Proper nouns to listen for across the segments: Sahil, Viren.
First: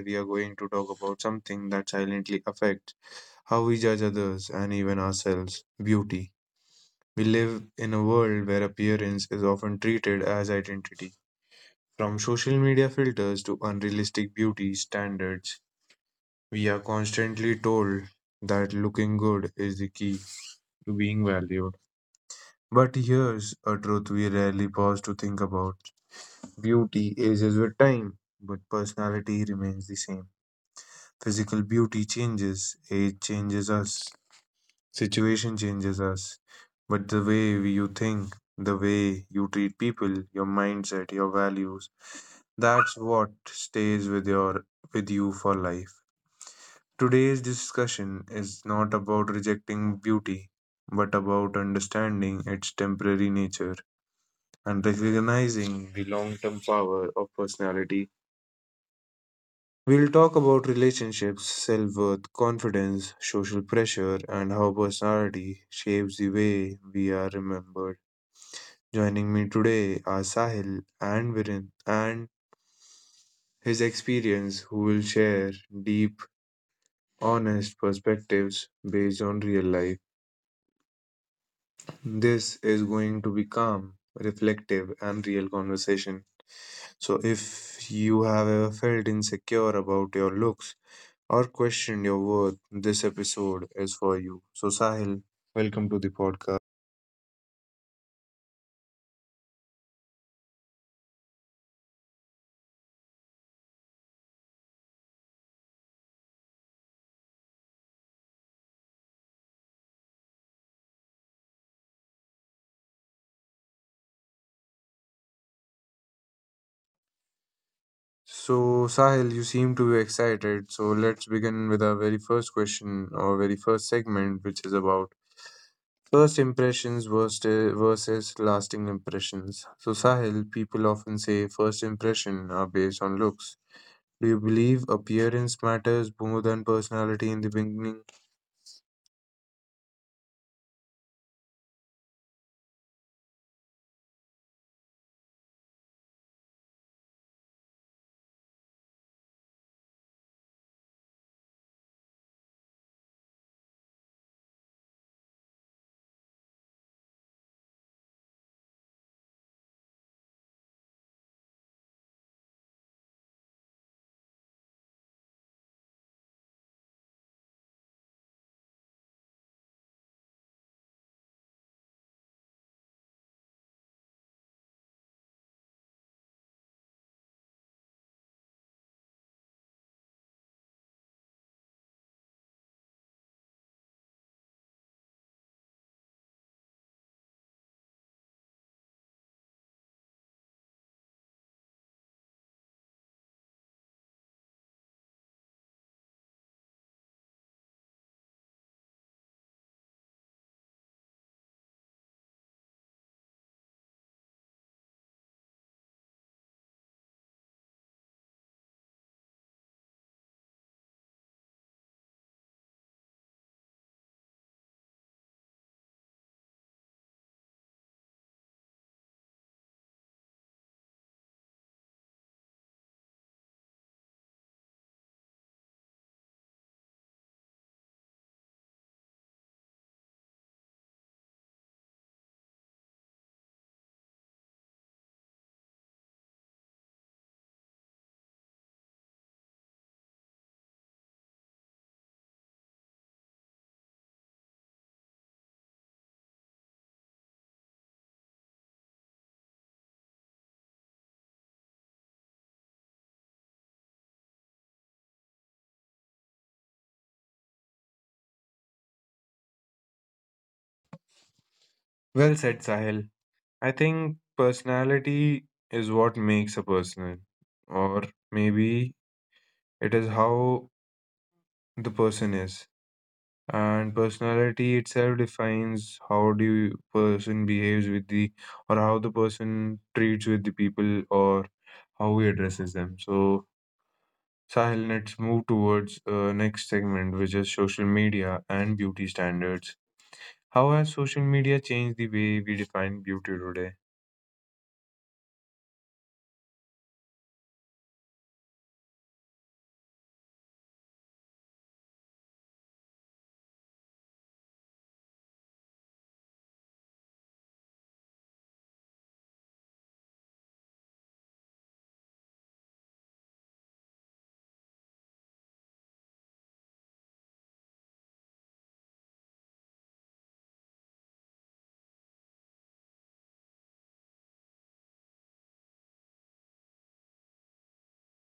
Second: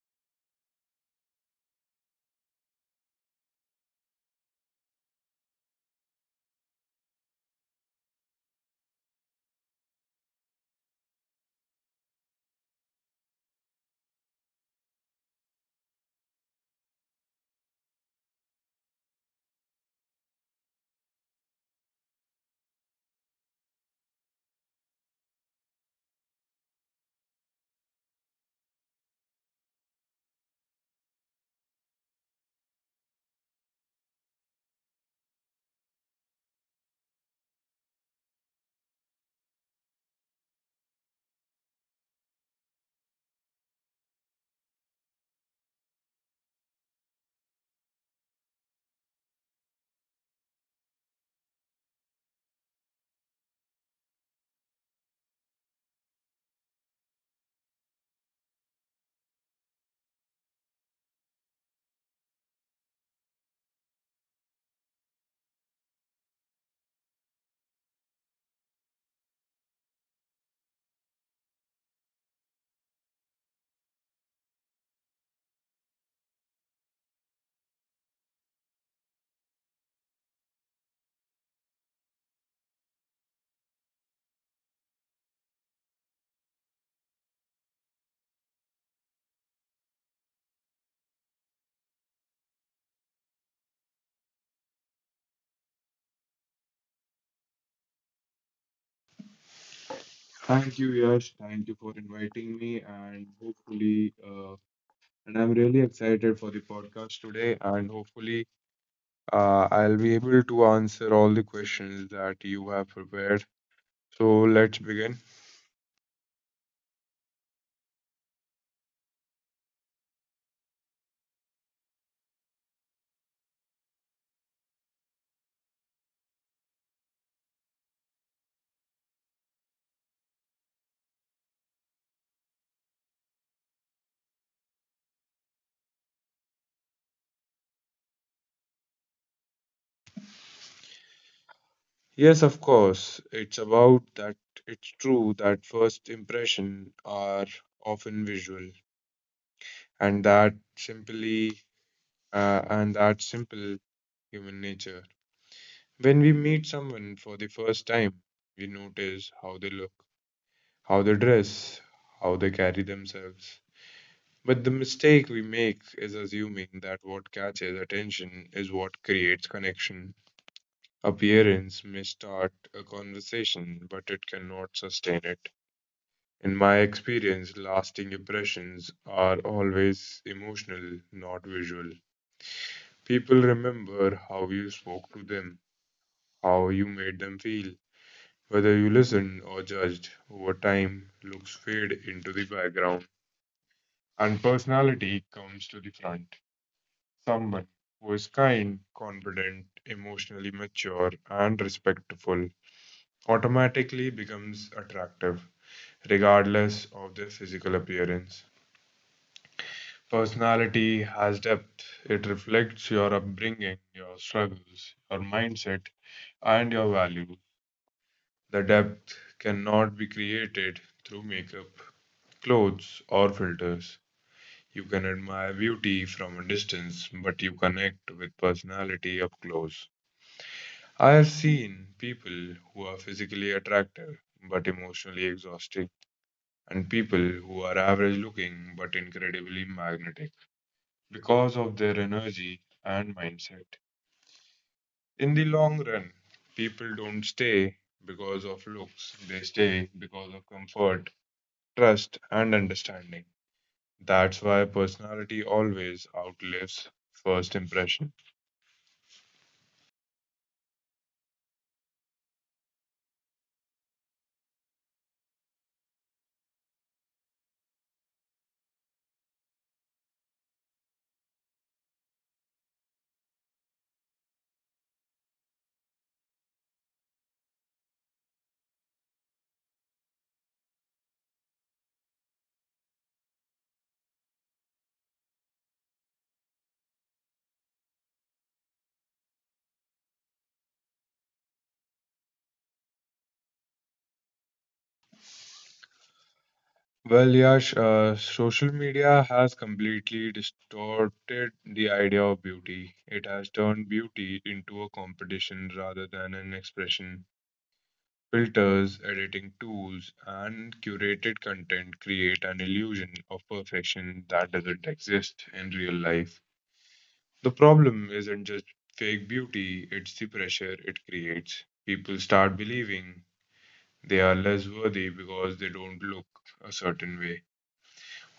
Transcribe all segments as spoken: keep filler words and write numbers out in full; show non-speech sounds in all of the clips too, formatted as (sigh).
we are going to talk about something that silently affects how we judge others and even ourselves: beauty. We live in a world where appearance is often treated as identity. From social media filters to unrealistic beauty standards, we are constantly told that looking good is the key to being valued. But here's a truth we rarely pause to think about. Beauty ages with time, but personality remains the same. Physical beauty changes, age changes us, situation changes us, but the way we- you think, the way you treat people, your mindset, your values, that's what stays with your with you for life. Today's discussion is not about rejecting beauty, but about understanding its temporary nature and recognizing the long-term power of personality. We'll talk about relationships, self worth, confidence, social pressure, and how personality shapes the way we are remembered. Joining me today are Sahil and Viren and his experience, who will share deep, honest perspectives based on real life. This is going to be calm, reflective, and real conversation. So, if you have ever felt insecure about your looks, or questioned your worth, this episode is for you. So, Sahil, welcome to the podcast. Thank you, Yash. Thank you for inviting me, and hopefully, uh, and I'm really excited for the podcast today. And hopefully, uh, I'll be able to answer all the questions that you have prepared. So let's begin. So, Sahil, you seem to be excited. So, let's begin with our very first question or very first segment, which is about first impressions versus versus lasting impressions. So, Sahil, people often say first impression are based on looks. Do you believe appearance matters more than personality in the beginning? Yes, of course. It's about that. It's true that first impression are often visual, and that simply, uh, and that simple human nature. When we meet someone for the first time, we notice how they look, how they dress, how they carry themselves. But the mistake we make is assuming that what catches attention is what creates connection. Appearance may start a conversation, but it cannot sustain it. In my experience, lasting impressions are always emotional, not visual. People remember how you spoke to them, how you made them feel, whether you listened or judged. Over time, looks fade into the background and personality comes to the front. Someone who is kind, confident, emotionally mature, and respectful automatically becomes attractive, regardless of their physical appearance. Personality has depth. It reflects your upbringing, your struggles, your mindset, and your value. The depth cannot be created through makeup, clothes, or filters. You can admire beauty from a distance, but you connect with personality up close. I have seen people who are physically attractive but emotionally exhausting, and people who are average looking but incredibly magnetic because of their energy and mindset. In the long run, people don't stay because of looks. They stay because of comfort, trust, and understanding. That's why personality always outlives first impression. Well said, Sahil. I think personality is what makes a person, or maybe it is how the person is. And personality itself defines how do you person behaves with the, or how the person treats with the people, or how he addresses them. So, Sahil, let's move towards uh, next segment, which is social media and beauty standards. How has social media changed the way we define beauty today? Well, Yash, uh, social media has completely distorted the idea of beauty. It has turned beauty into a competition rather than an expression. Filters, editing tools, and curated content create an illusion of perfection that doesn't exist in real life. The problem isn't just fake beauty, it's the pressure it creates. People start believing they are less worthy because they don't look a certain way.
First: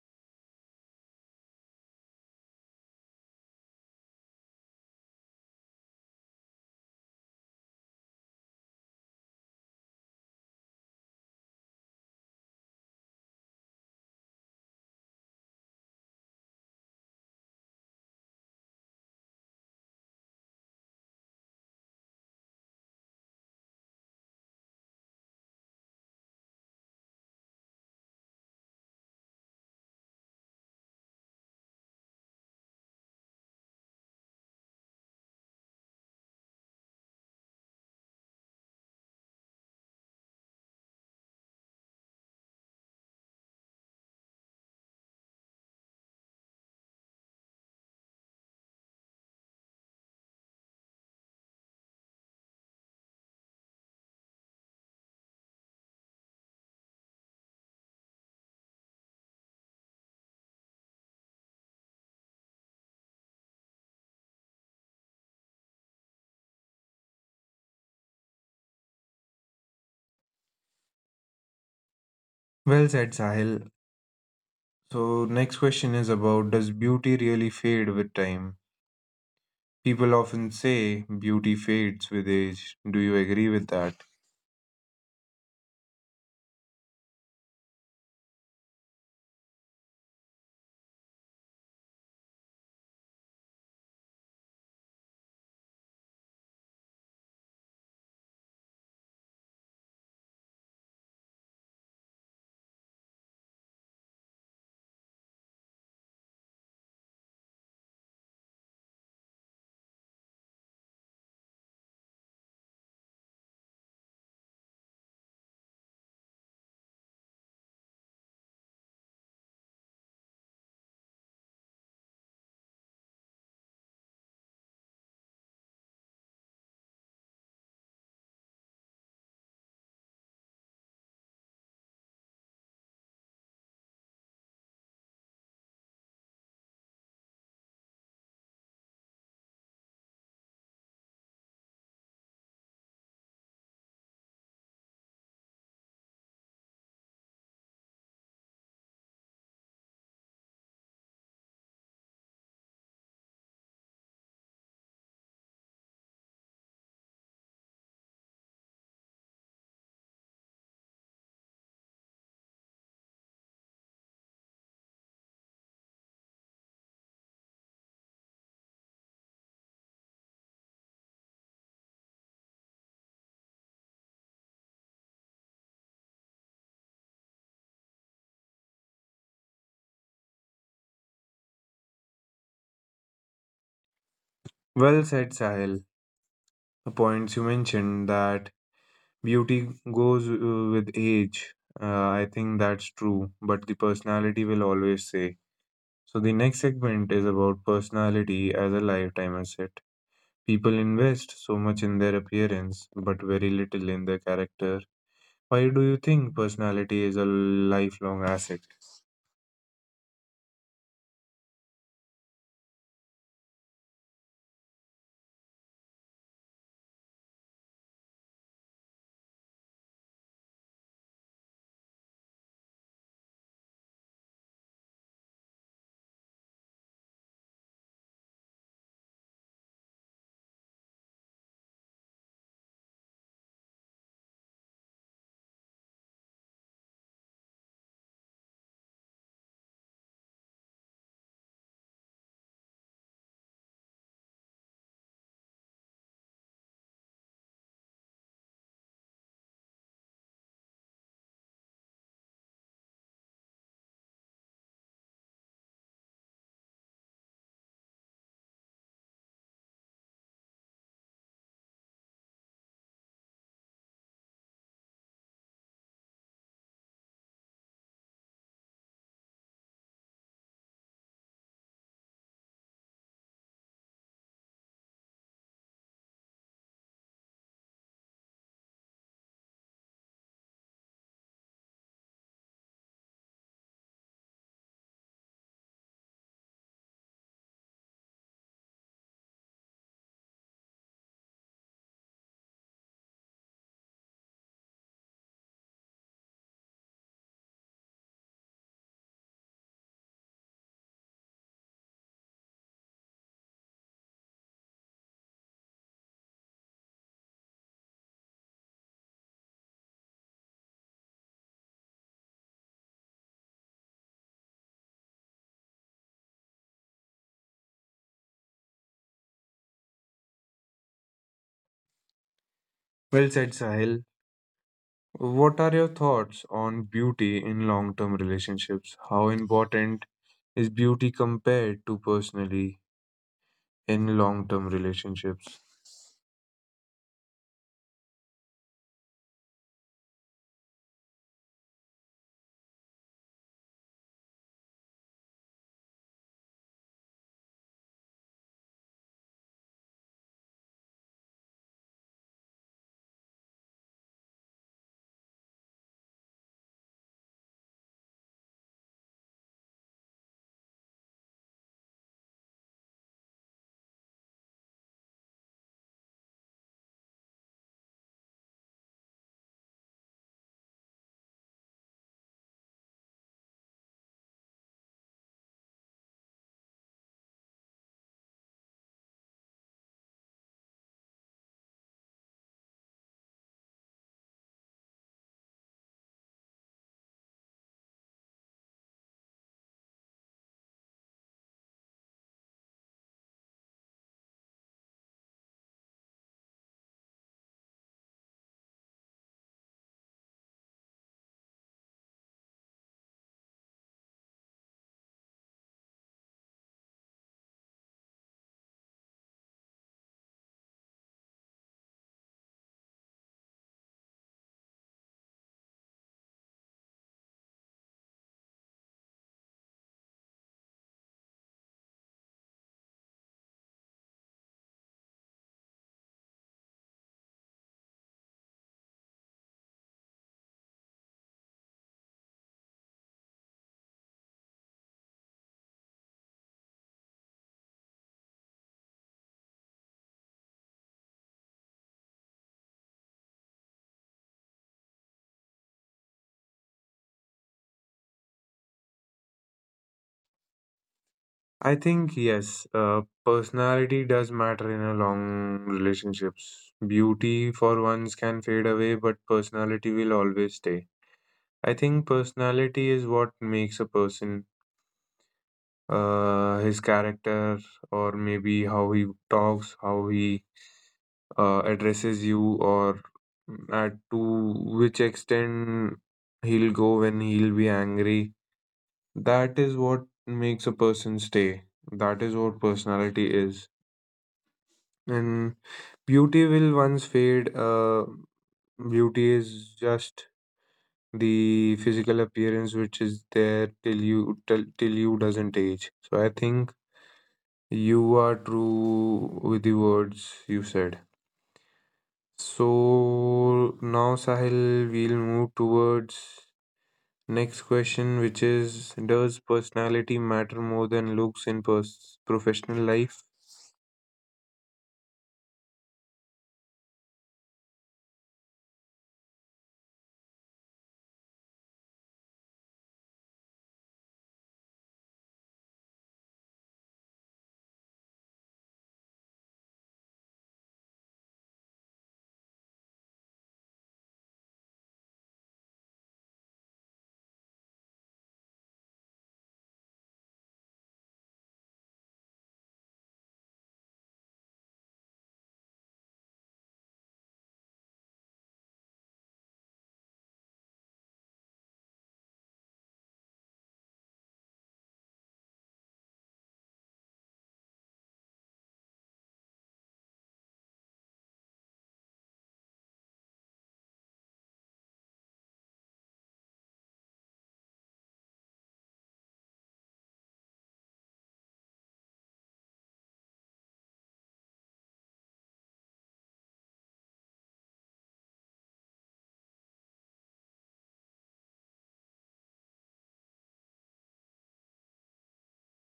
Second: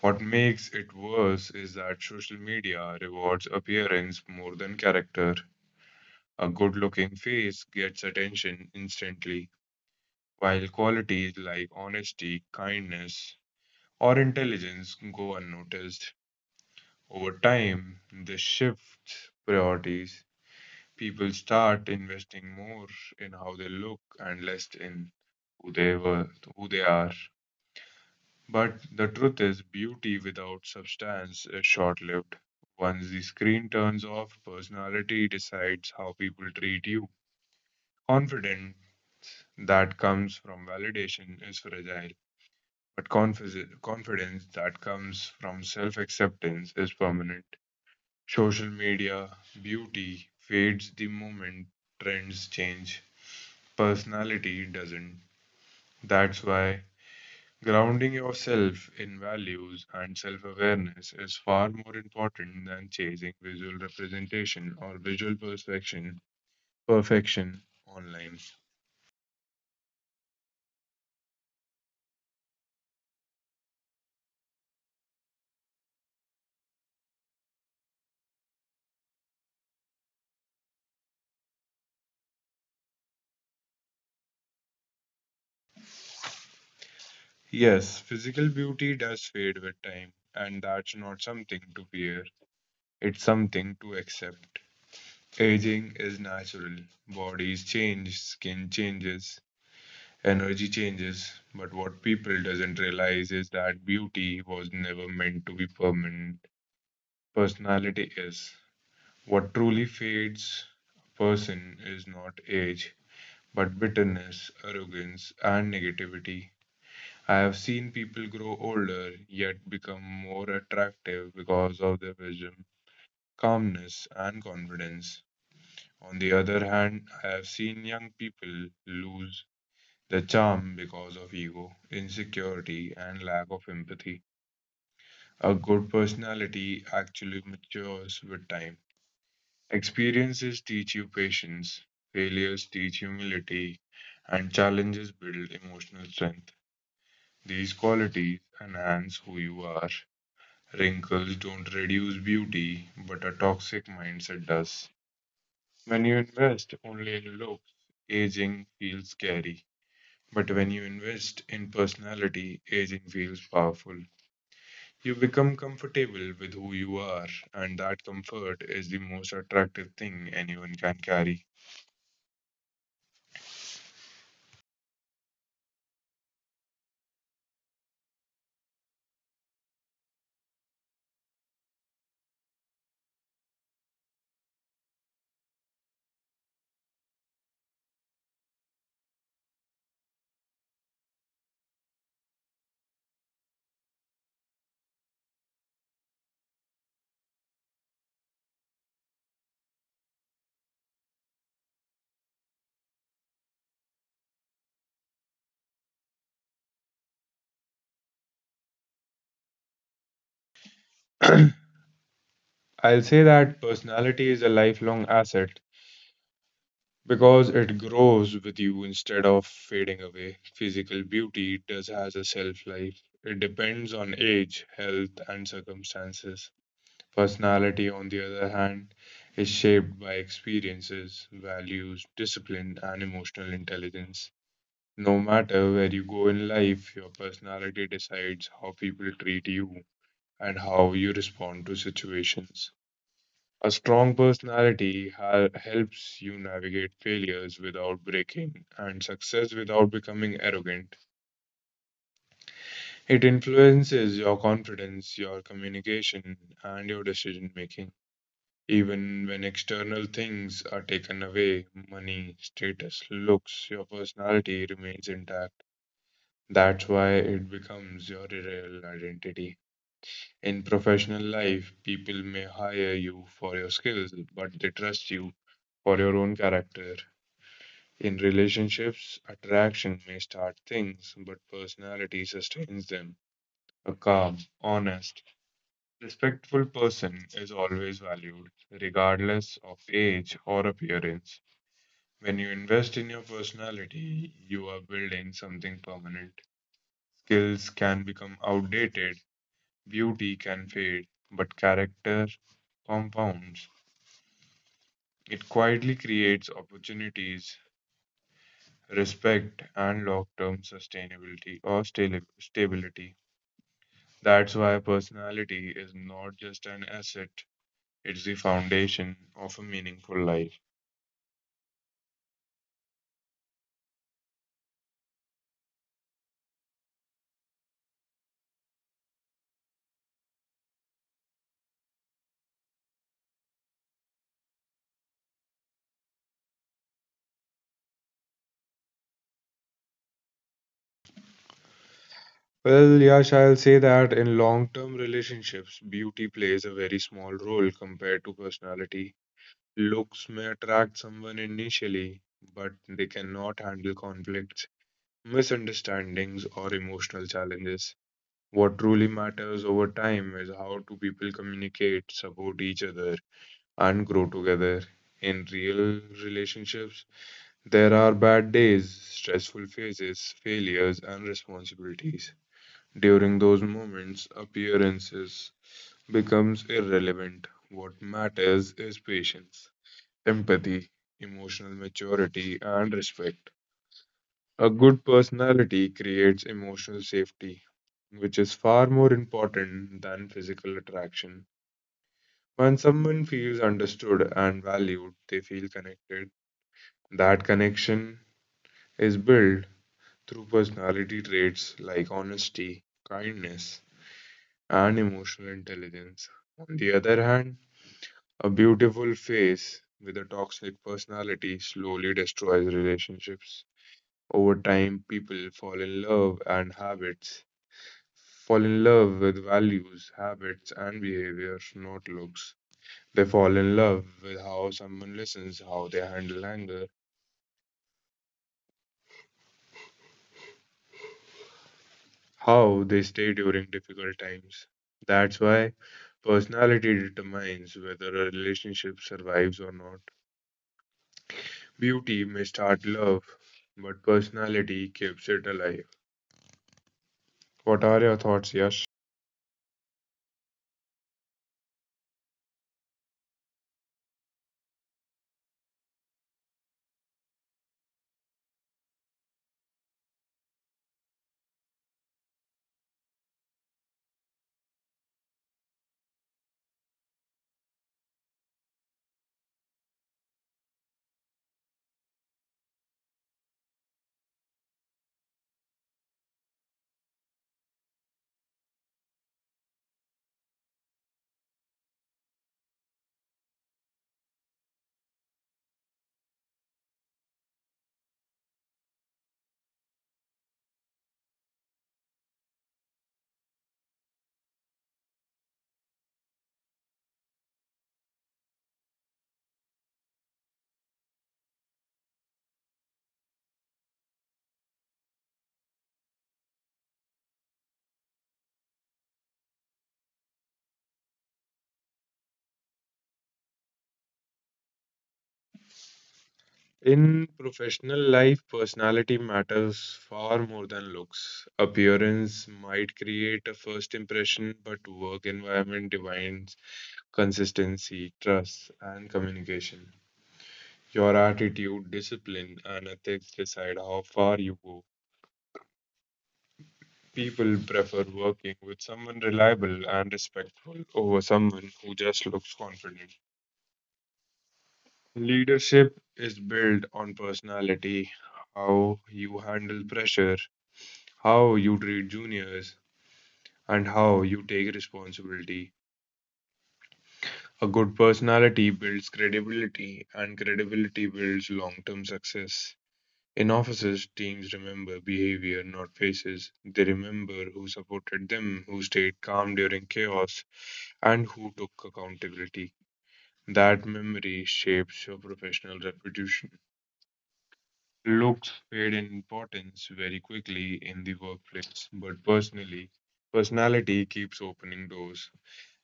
What makes it worse is that social media rewards appearance more than character. A good looking face gets attention instantly, while qualities like honesty, kindness, or intelligence go unnoticed. Over time, this shifts priorities. People start investing more in how they look and less in who they were, who they are. But the truth is, beauty without substance is short lived. Once the screen turns off, personality decides how people treat you. Confidence that comes from validation is fragile, but confi- confidence that comes from self acceptance is permanent. Social media beauty fades the moment trends change, personality doesn't. That's why grounding yourself in values and self awareness is far more important than chasing visual representation or visual perfection, perfection online. Well said, Sahil. So, next question is about: does beauty really fade with time? People often say beauty fades with age. Do you agree with that? Yes, physical beauty does fade with time, and that's not something to fear, it's something to accept. Aging is natural. Bodies change, skin changes, energy changes, but what people doesn't realize is that beauty was never meant to be permanent. Personality is. What truly fades a person is not age, but bitterness, arrogance, and negativity. I have seen people grow older yet become more attractive because of their wisdom, calmness, and confidence. On the other hand, I have seen young people lose their charm because of ego, insecurity, and lack of empathy. A good personality actually matures with time. Experiences teach you patience, failures teach humility, and challenges build emotional strength. These qualities enhance who you are. Wrinkles don't reduce beauty, but a toxic mindset does. When you invest only in looks, aging feels scary. But when you invest in personality, aging feels powerful. You become comfortable with who you are, and that comfort is the most attractive thing anyone can carry. Well said, Sahil. The points you mentioned, that beauty goes uh, with age. Uh, I think that's true, but the personality will always stay. So, the next segment is about personality as a lifetime asset. People invest so much in their appearance, but very little in their character. Why do you think personality is a lifelong asset? (clears throat) I'll say that personality is a lifelong asset because it grows with you instead of fading away. Physical beauty does has a shelf life. It depends on age, health, and circumstances. Personality, on the other hand, is shaped by experiences, values, discipline, and emotional intelligence. No matter where you go in life, your personality decides how people treat you and how you respond to situations. A strong personality ha- helps you navigate failures without breaking and success without becoming arrogant. It influences your confidence, your communication, and your decision making. Even when external things are taken away, money, status, looks, your personality remains intact. That's why it becomes your real identity. In professional life, people may hire you for your skills, but they trust you for your own character. In relationships, attraction may start things, but personality sustains them. A calm, honest, respectful person is always valued, regardless of age or appearance. When you invest in your personality, you are building something permanent. Skills can become outdated, beauty can fade, but character compounds. It quietly creates opportunities, respect, and long term sustainability or stali- stability. That's why personality is not just an asset, it's the foundation of a meaningful life. Well said, Sahil. What are your thoughts on beauty in long term relationships? How important is beauty compared to personally in long term relationships? Well, Yash, I'll say that in long term relationships, beauty plays a very small role compared to personality. Looks may attract someone initially, but they cannot handle conflicts, misunderstandings, or emotional challenges. What truly matters over time is how do people communicate, support each other, and grow together. In real relationships, there are bad days, stressful phases, failures, and responsibilities. During those moments, appearances becomes irrelevant. What matters is patience, empathy, emotional maturity, and respect. A good personality creates emotional safety, which is far more important than physical attraction. When someone feels understood and valued, they feel connected. That connection is built through personality traits like honesty, kindness, and emotional intelligence. On the other hand, a beautiful face with a toxic personality slowly destroys relationships. Over time, people fall in love and habits fall in love with values, habits, and behavior, not looks. They fall in love with how someone listens, how they handle anger, how they stay during difficult times. That's why personality determines whether a relationship survives or not. Beauty may start love, but personality keeps it alive. What are your thoughts, Yash? I think, yes, uh, personality does matter in a long relationships. Beauty for once can fade away, but personality will always stay. I think personality is what makes a person, uh, his character, or maybe how he talks, how he uh, addresses you, or at to which extent he'll go when he'll be angry. That is what makes a person stay. That is what personality is. And beauty will once fade. Uh, beauty is just the physical appearance which is there till you till, till you doesn't age. So I think you are true with the words you said. So now, Sahil, we'll move towards next question, which is: does personality matter more than looks in pers- professional life? In professional life, personality matters far more than looks. Appearance might create a first impression, but work environment defines consistency, trust, and communication. Your attitude, discipline, and ethics decide how far you go. People prefer working with someone reliable and respectful over someone who just looks confident. Leadership is built on personality, how you handle pressure, how you treat juniors, and how you take responsibility. A good personality builds credibility, and credibility builds long term success. In offices, teams remember behavior, not faces. They remember who supported them, who stayed calm during chaos, and who took accountability. That memory shapes your professional reputation. Looks fade in importance very quickly in the workplace, but personally, personality keeps opening doors.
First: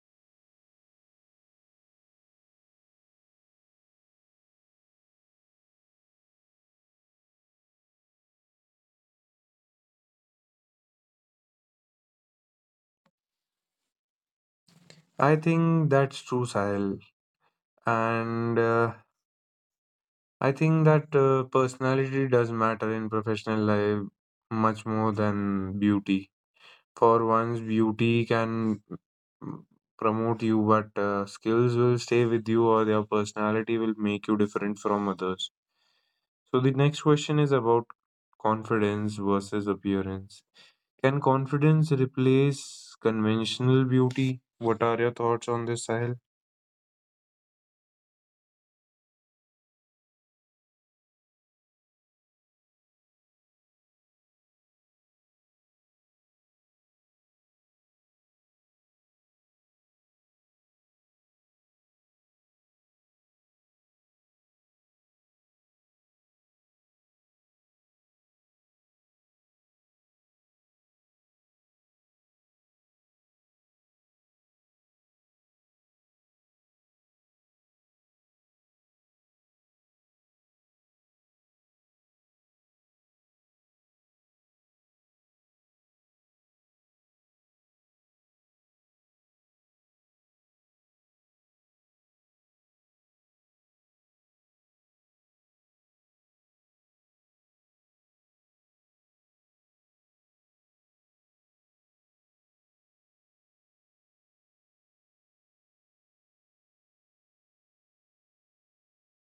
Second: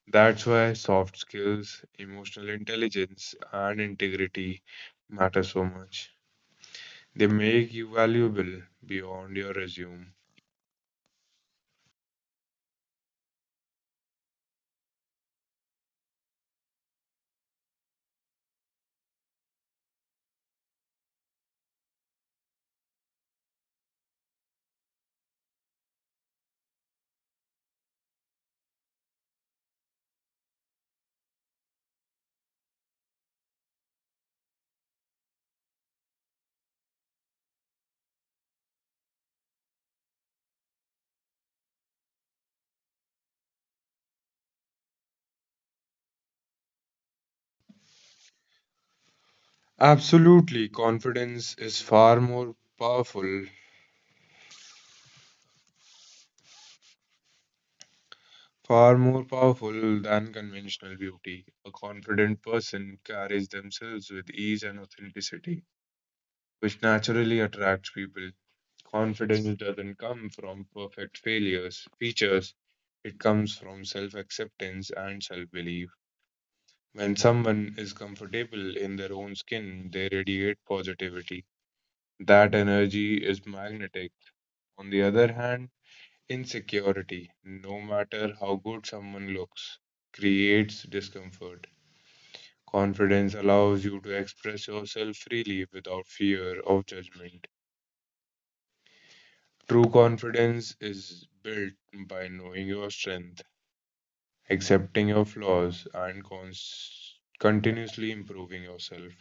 That's why soft skills, emotional intelligence, and integrity matter so much. They make you valuable beyond your resume. I think that's true, Sahil. And uh, I think that uh, personality does matter in professional life much more than beauty. For once, beauty can, mm, promote you, but uh, skills will stay with you, or their personality will make you different from others. So the next question is about confidence versus appearance. Can confidence replace conventional beauty? What are your thoughts on this, Sahil? Absolutely, confidence is far more powerful, far more powerful than conventional beauty. A confident person carries themselves with ease and authenticity, which naturally attracts people. Confidence doesn't come from perfect failures, features. It comes from self acceptance and self belief. When someone is comfortable in their own skin, they radiate positivity. That energy is magnetic. On the other hand, insecurity, no matter how good someone looks, creates discomfort. Confidence allows you to express yourself freely without fear of judgment. True confidence is built by knowing your strength, accepting your flaws, and cons- continuously improving yourself.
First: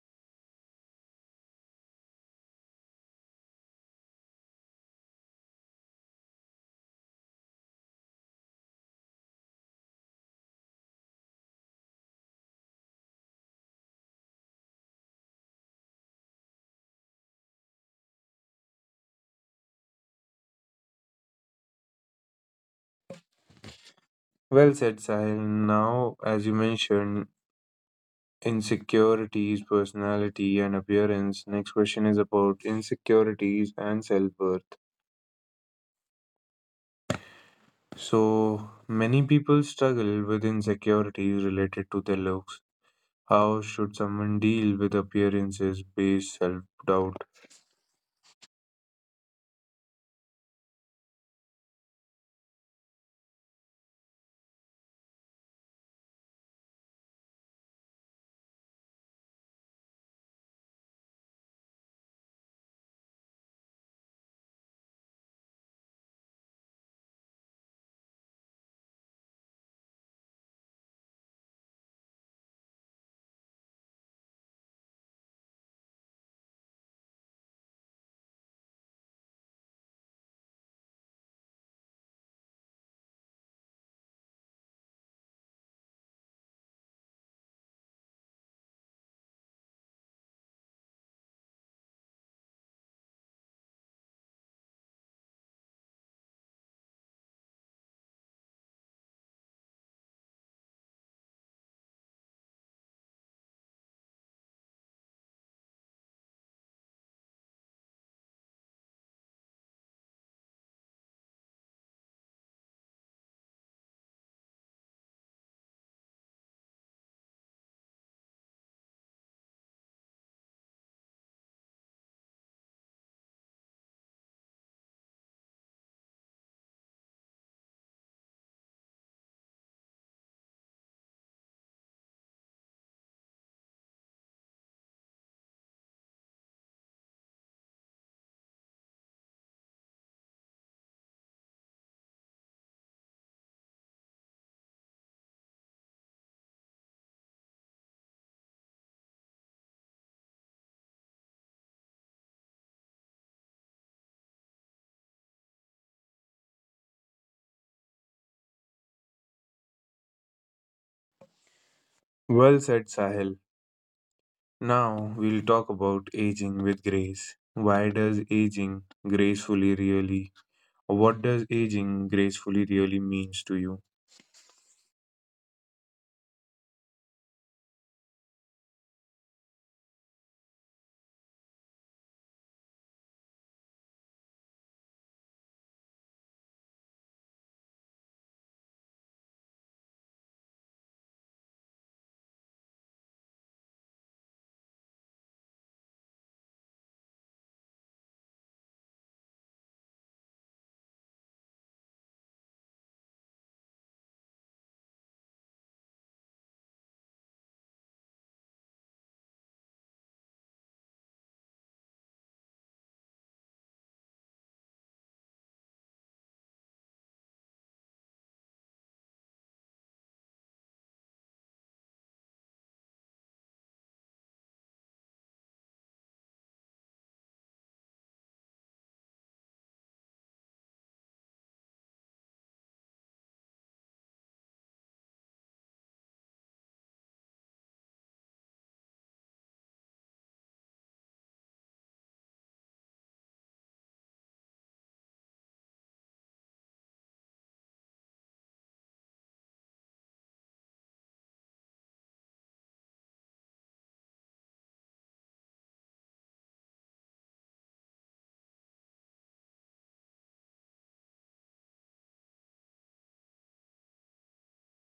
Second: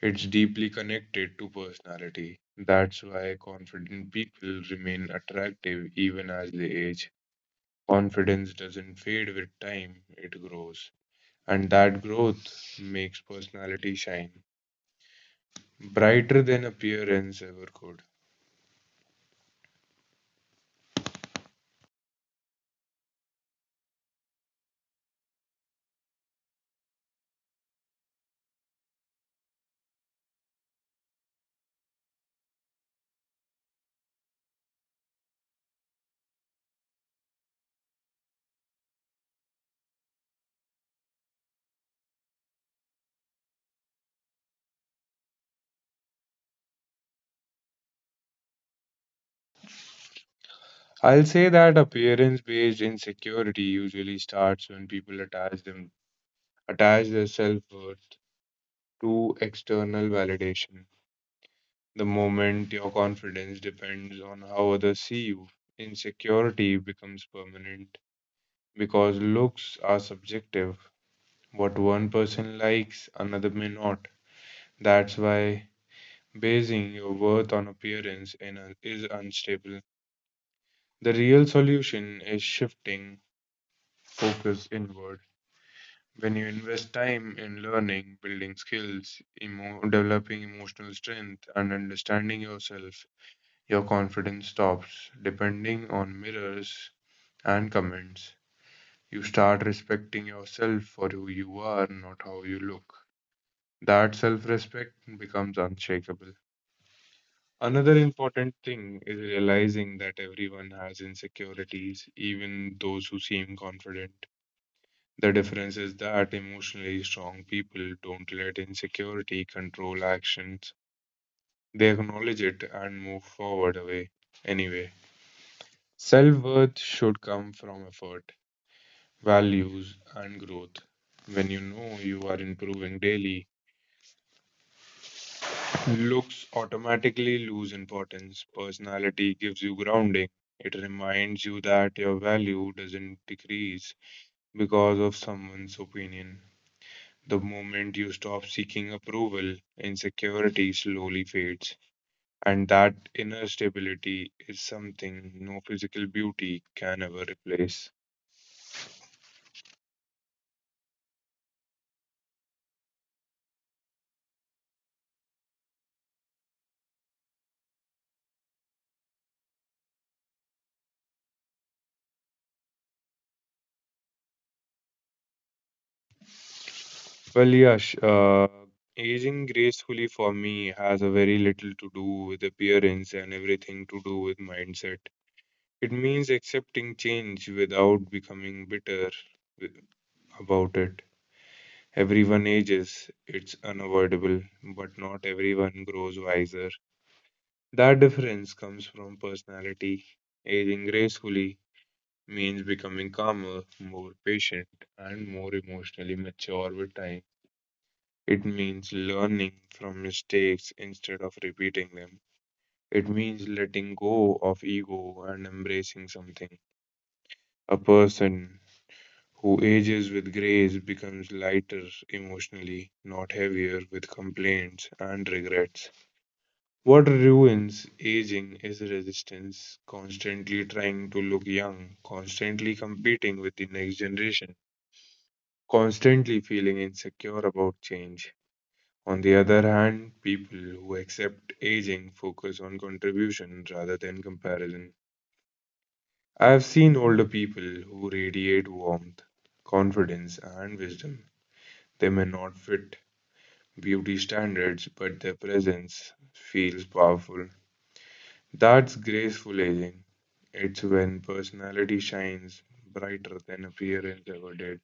It's deeply connected to personality. That's why confident people remain attractive even as they age. Confidence doesn't fade with time, it grows. And that growth makes personality shine brighter than appearance ever could. Well said, Sahil. Now, as you mentioned insecurities, personality and appearance, next question is about insecurities and self-worth. So many people struggle with insecurities related to their looks. How should someone deal with appearances based self doubt? I'll say that appearance-based insecurity usually starts when people attach them attach their self-worth to external validation. The moment your confidence depends on how others see you, insecurity becomes permanent because looks are subjective. What one person likes, another may not. That's why basing your worth on appearance in a, is unstable. The real solution is shifting focus inward. When you invest time in learning, building skills, emo- developing emotional strength, and understanding yourself, your confidence stops depending on mirrors and comments. You start respecting yourself for who you are, not how you look. That self respect becomes unshakable. Another important thing is realizing that everyone has insecurities, even those who seem confident. The difference is that emotionally strong people don't let insecurity control actions. They acknowledge it and move forward away anyway. Self worth should come from effort, values, and growth. When you know you are improving daily, looks automatically lose importance. Personality gives you grounding. It reminds you that your value doesn't decrease because of someone's opinion. The moment you stop seeking approval, insecurity slowly fades, and that inner stability is something no physical beauty can ever replace. Well said, Sahil. Now we'll talk about aging with grace. Why does aging gracefully really, or what does aging gracefully really means to you? Well, Yash, uh, aging gracefully for me has a very little to do with appearance and everything to do with mindset. It means accepting change without becoming bitter wi- about it. Everyone ages, it's unavoidable, but not everyone grows wiser. That difference comes from personality. Aging gracefully means becoming calmer, more patient, and more emotionally mature with time. It means learning from mistakes instead of repeating them. It means letting go of ego and embracing something. A person who ages with grace becomes lighter emotionally, not heavier with complaints and regrets. What ruins aging is resistance, constantly trying to look young, constantly competing with the next generation, constantly feeling insecure about change. On the other hand, people who accept aging focus on contribution rather than comparison. I have seen older people who radiate warmth, confidence, and wisdom. They may not fit beauty standards, but their presence feels powerful. That's graceful aging. It's when personality shines brighter than appearance ever did.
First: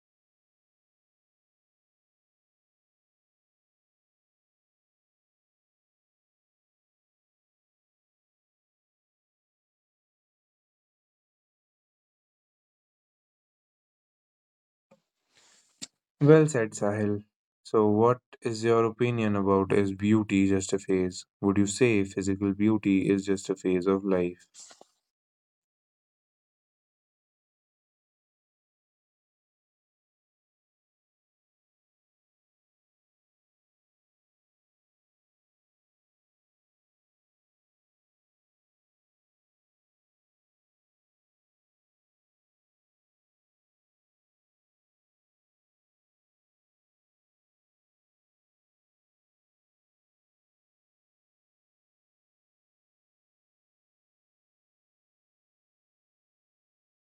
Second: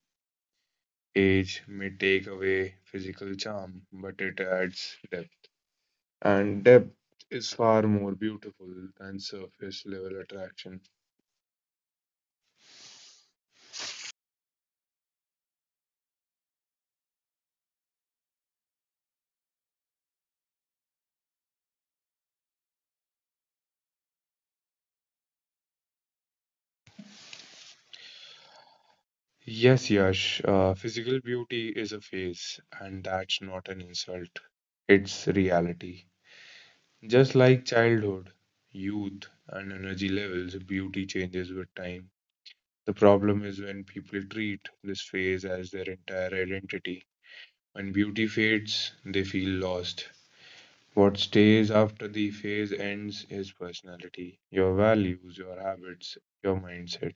Age may take away physical charm, but it adds depth. And depth is far more beautiful than surface level attraction. Well said, Sahil. So, what is your opinion about: is beauty just a phase? Would you say physical beauty is just a phase of life? Yes, Yash, uh, physical beauty is a phase, and that's not an insult. It's reality. Just like childhood, youth, and energy levels, beauty changes with time. The problem is when people treat this phase as their entire identity. When beauty fades, they feel lost. What stays after the phase ends is personality, your values, your habits, your mindset.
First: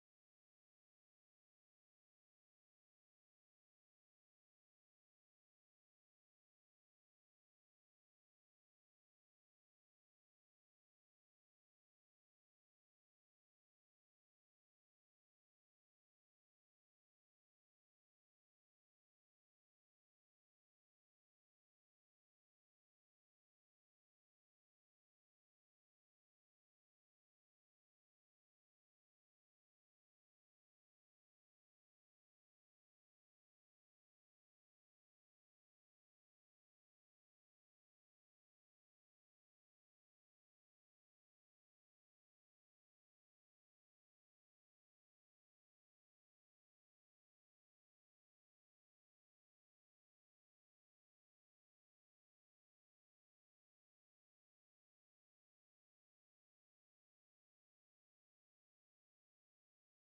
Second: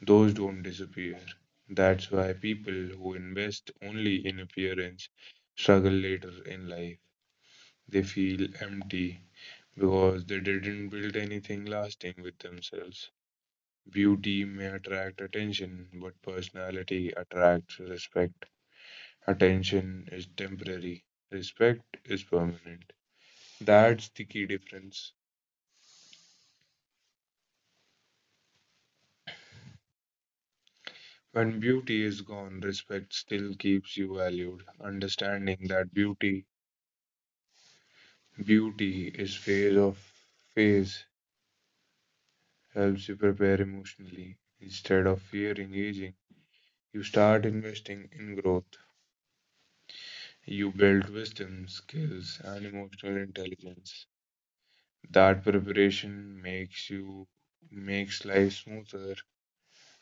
Those don't disappear. That's why people who invest only in appearance struggle later in life. They feel empty because they didn't build anything lasting with themselves. Beauty may attract attention, but personality attracts respect. Attention is temporary, respect is permanent. That's the key difference. When beauty is gone, respect still keeps you valued. Understanding that beauty, beauty is phase of phase, helps you prepare emotionally. Instead of fearing aging, you start investing in growth. You build wisdom, skills, and emotional intelligence. That preparation makes you makes life smoother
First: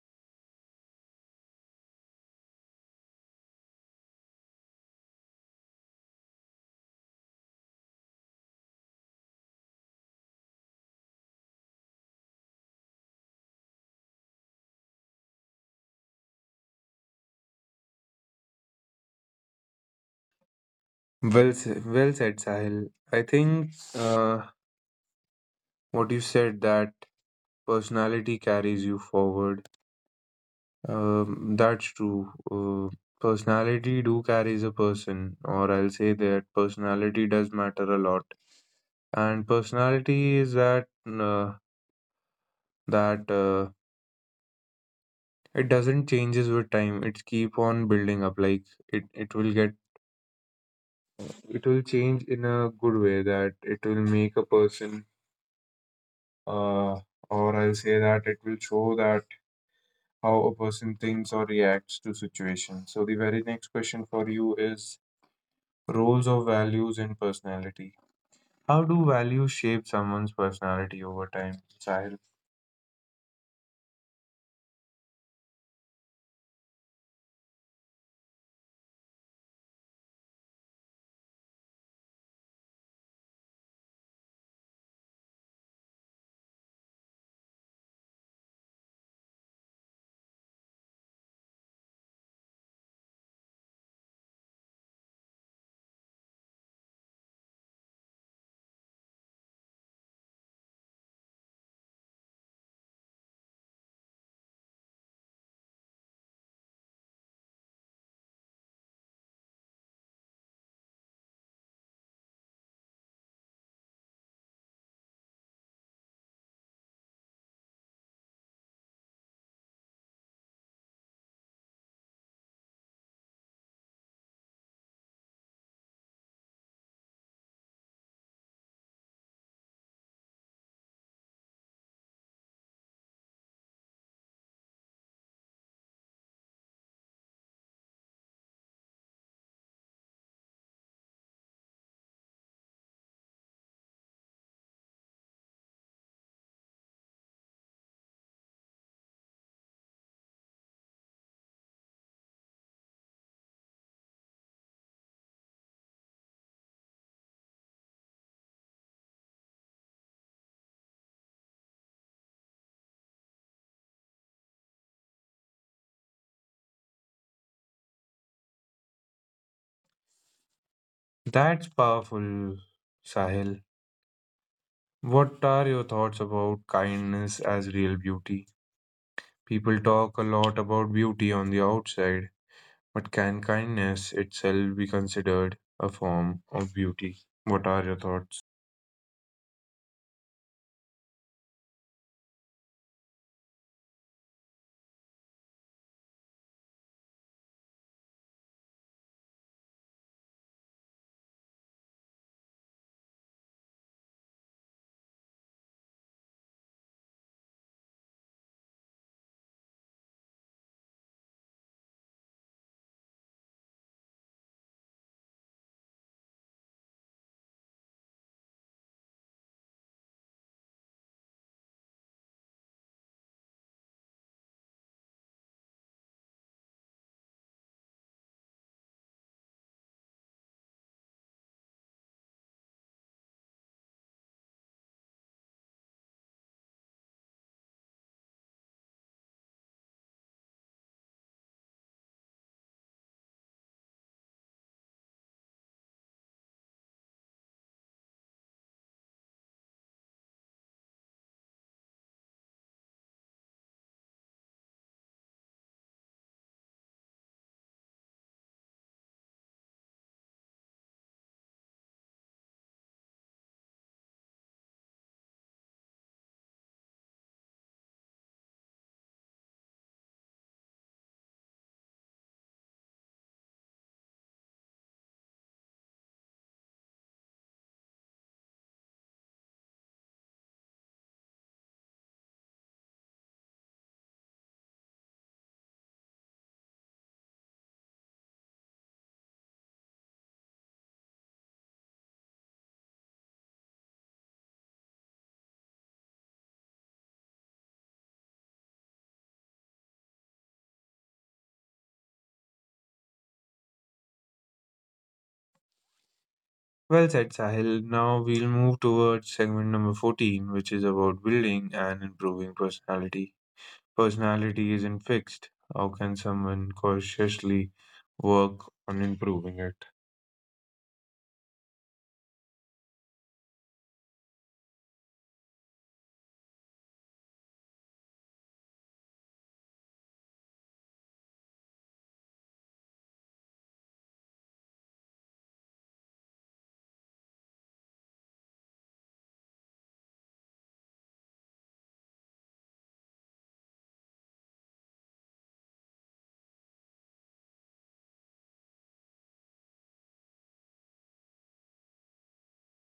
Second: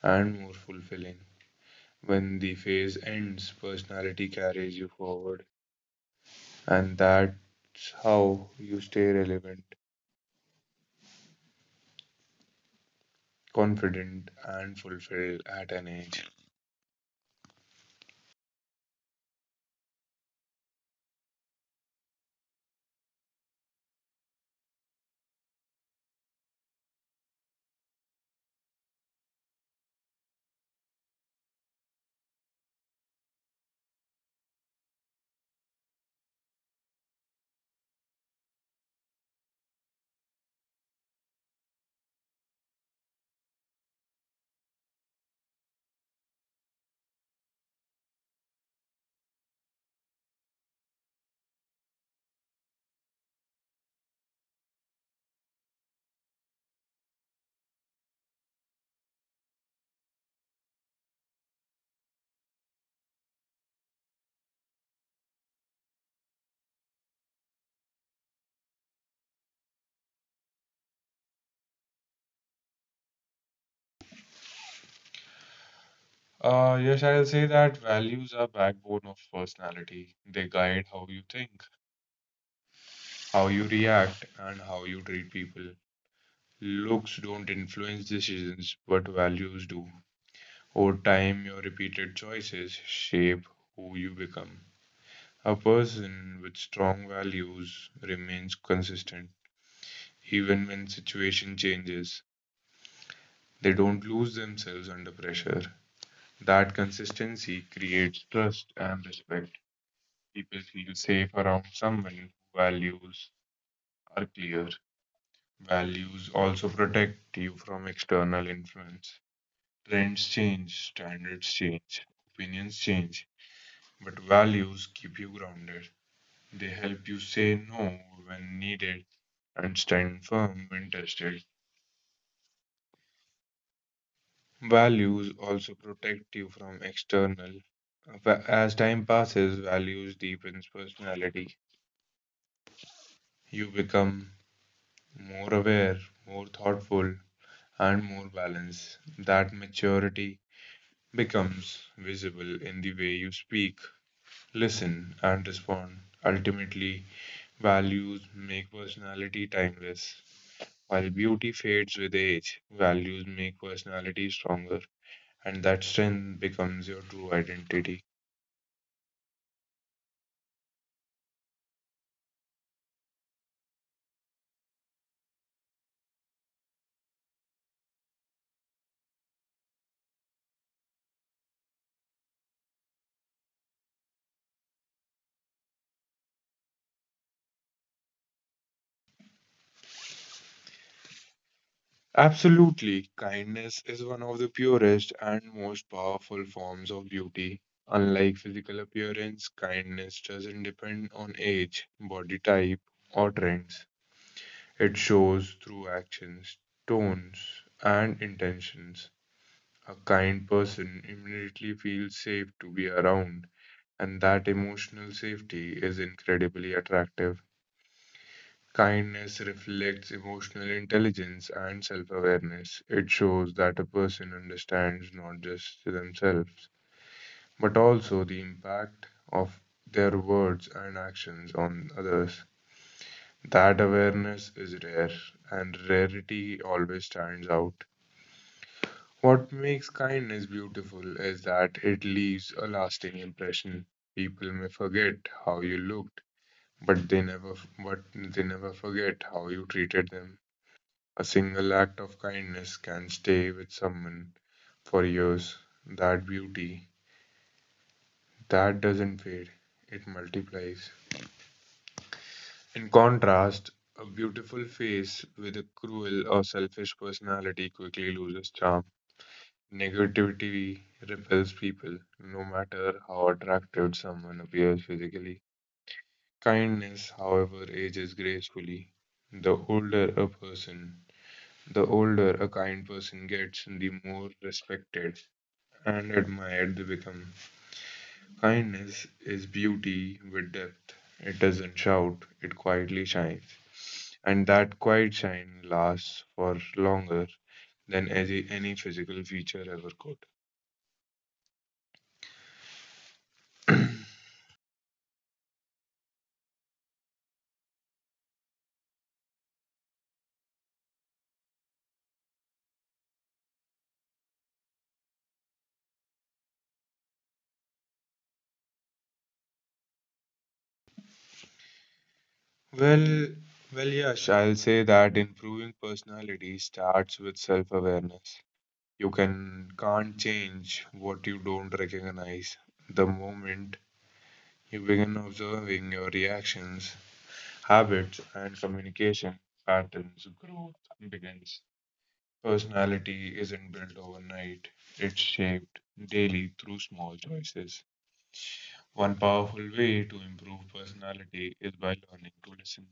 and more fulfilling. When the phase ends, personality carries you forward, and that's how you stay relevant, confident, and fulfilled at an age. Well, s- well said, Sahil. I think uh, what you said, that personality carries you forward. Um, that's true. Uh, personality do carries a person, or I'll say that personality does matter a lot. And personality is that uh, that uh, it doesn't changes with time. It keep on building up. Like it, it will get, it will change in a good way, that it will make a person. Uh, or I'll say that it will show that how a person thinks or reacts to situations. So the very next question for you is roles of values and personality. How do values shape someone's personality over time, Sahil? Uh, yes, I'll say that values are backbone of personality. They guide how you think, how you react, and how you treat people. Looks don't influence decisions, but values do. Over time, your repeated choices shape who you become. A person with strong values remains consistent even when situation changes. They don't lose themselves under pressure. That consistency creates trust and respect. People feel safe around someone whose values are clear. Values also protect you from external influence. Trends change, standards change, opinions change, but values keep you grounded. They help you say no when needed and stand firm when tested. Values also protect you from external. Va- As time passes, values deepens personality. You become more aware, more thoughtful, and more balanced. That maturity becomes visible in the way you speak, listen, and respond. Ultimately, values make personality timeless. While beauty fades with age, values make personality stronger, and that strength becomes your true identity. That's powerful, Sahil. What are your thoughts about kindness as real beauty? People talk a lot about beauty on the outside, but can kindness itself be considered a form of beauty? What are your thoughts? Absolutely, kindness is one of the purest and most powerful forms of beauty. Unlike physical appearance, kindness doesn't depend on age, body type, or trends. It shows through actions, tones, and intentions. A kind person immediately feels safe to be around and that emotional safety is incredibly attractive. Kindness reflects emotional intelligence and self awareness. It shows that a person understands not just themselves, but also the impact of their words and actions on others. That awareness is rare, and rarity always stands out. What makes kindness beautiful is that it leaves a lasting impression. People may forget how you looked, but they never, but they never forget how you treated them. A single act of kindness can stay with someone for years. That beauty, that doesn't fade, it multiplies. In contrast, a beautiful face with a cruel or selfish personality quickly loses charm. Negativity repels people, no matter how attractive someone appears physically. Kindness, however, ages gracefully. The older a person, The older a kind person gets, the more respected and admired they become. Kindness is beauty with depth. It doesn't shout, it quietly shines. And that quiet shine lasts for longer than any, any physical feature ever could. (clears throat) Well said, Sahil. Now we'll move towards segment number fourteen, which is about building and improving personality. Personality isn't fixed. How can someone consciously work on improving it? Well, well, Yash, I'll say that improving personality starts with self-awareness. You can can't change what you don't recognize. The moment you begin observing your reactions, habits, and communication patterns. Growth begins. Personality isn't built overnight, it's shaped daily through small choices. One powerful way to improve personality is by learning to listen.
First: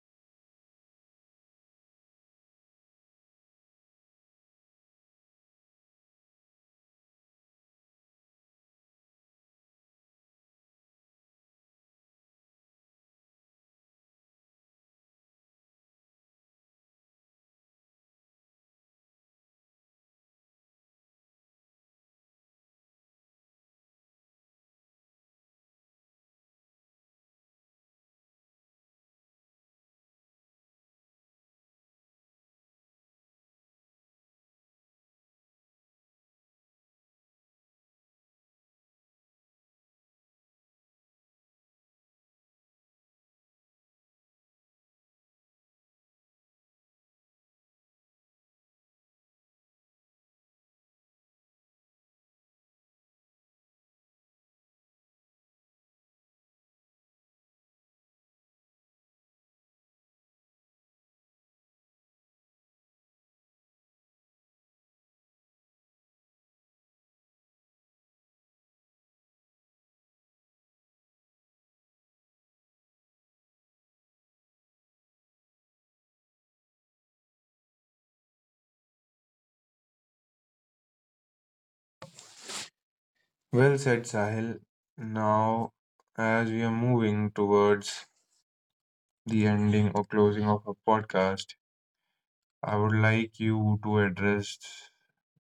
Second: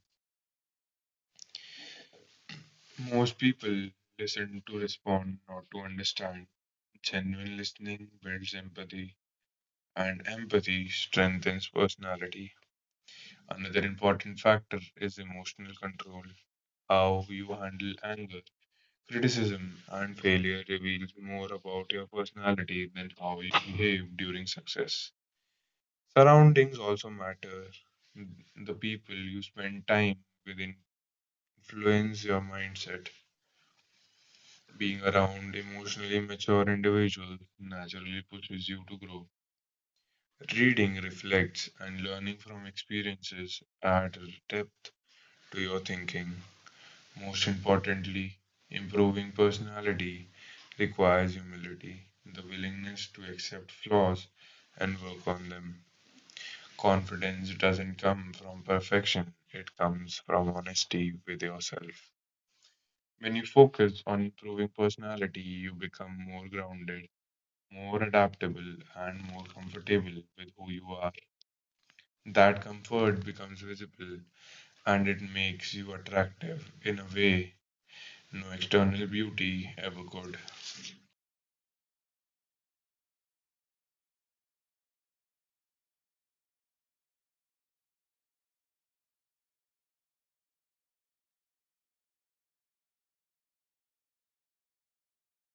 Most people listen to respond, not to understand. Genuine listening builds empathy, and empathy strengthens personality. Another important factor is emotional control. How you handle anger, criticism, and failure reveals more about your personality than how you behave during success. Surroundings also matter. The people you spend time with influence your mindset. Being around emotionally mature individuals naturally pushes you to grow. Reading reflects and learning from experiences add depth to your thinking. Most importantly, improving personality requires humility, the willingness to accept flaws and work on them. Confidence doesn't come from perfection, it comes from honesty with yourself. When you focus on improving personality, you become more grounded, more adaptable, and more comfortable with who you are. That comfort becomes visible and it makes you attractive in a way no external beauty ever could. Well said, Sahil. Now, as we are moving towards the ending or closing of our podcast, I would like you to address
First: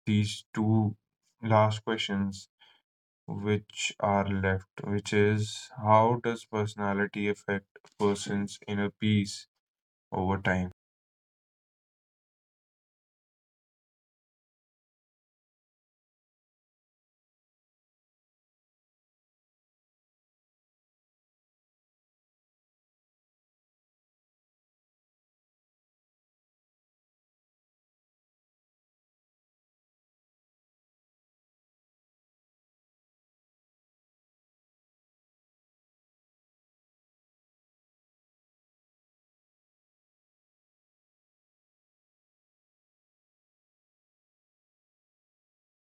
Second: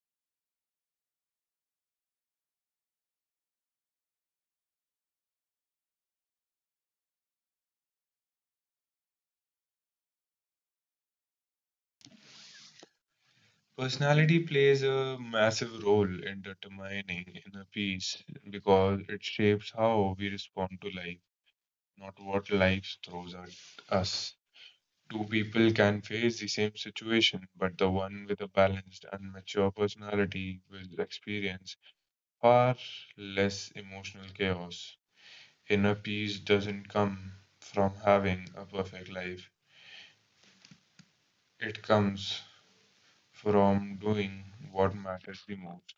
these two last questions which are left, which is: how does personality affect a person's inner peace over time? Personality plays a massive role in determining inner peace because it shapes how we respond to life, not what life throws at us. Two people can face the same situation, but the one with a balanced and mature personality will experience far less emotional chaos. Inner peace doesn't come from having a perfect life, it comes from doing what matters the most.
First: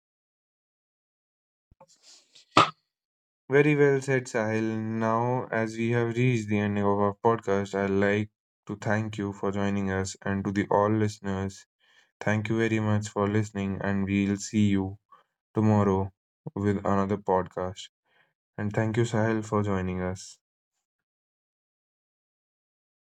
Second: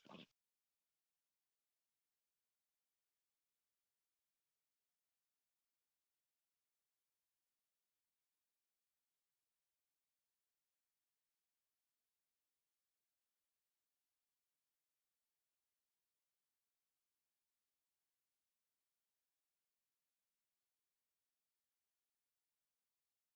Very well said, Sahil. Now, as we have reached the end of our podcast, I'd like to thank you for joining us, and to the all listeners, thank you very much for listening, and we'll see you tomorrow with another podcast. And thank you, Sahil, for joining us.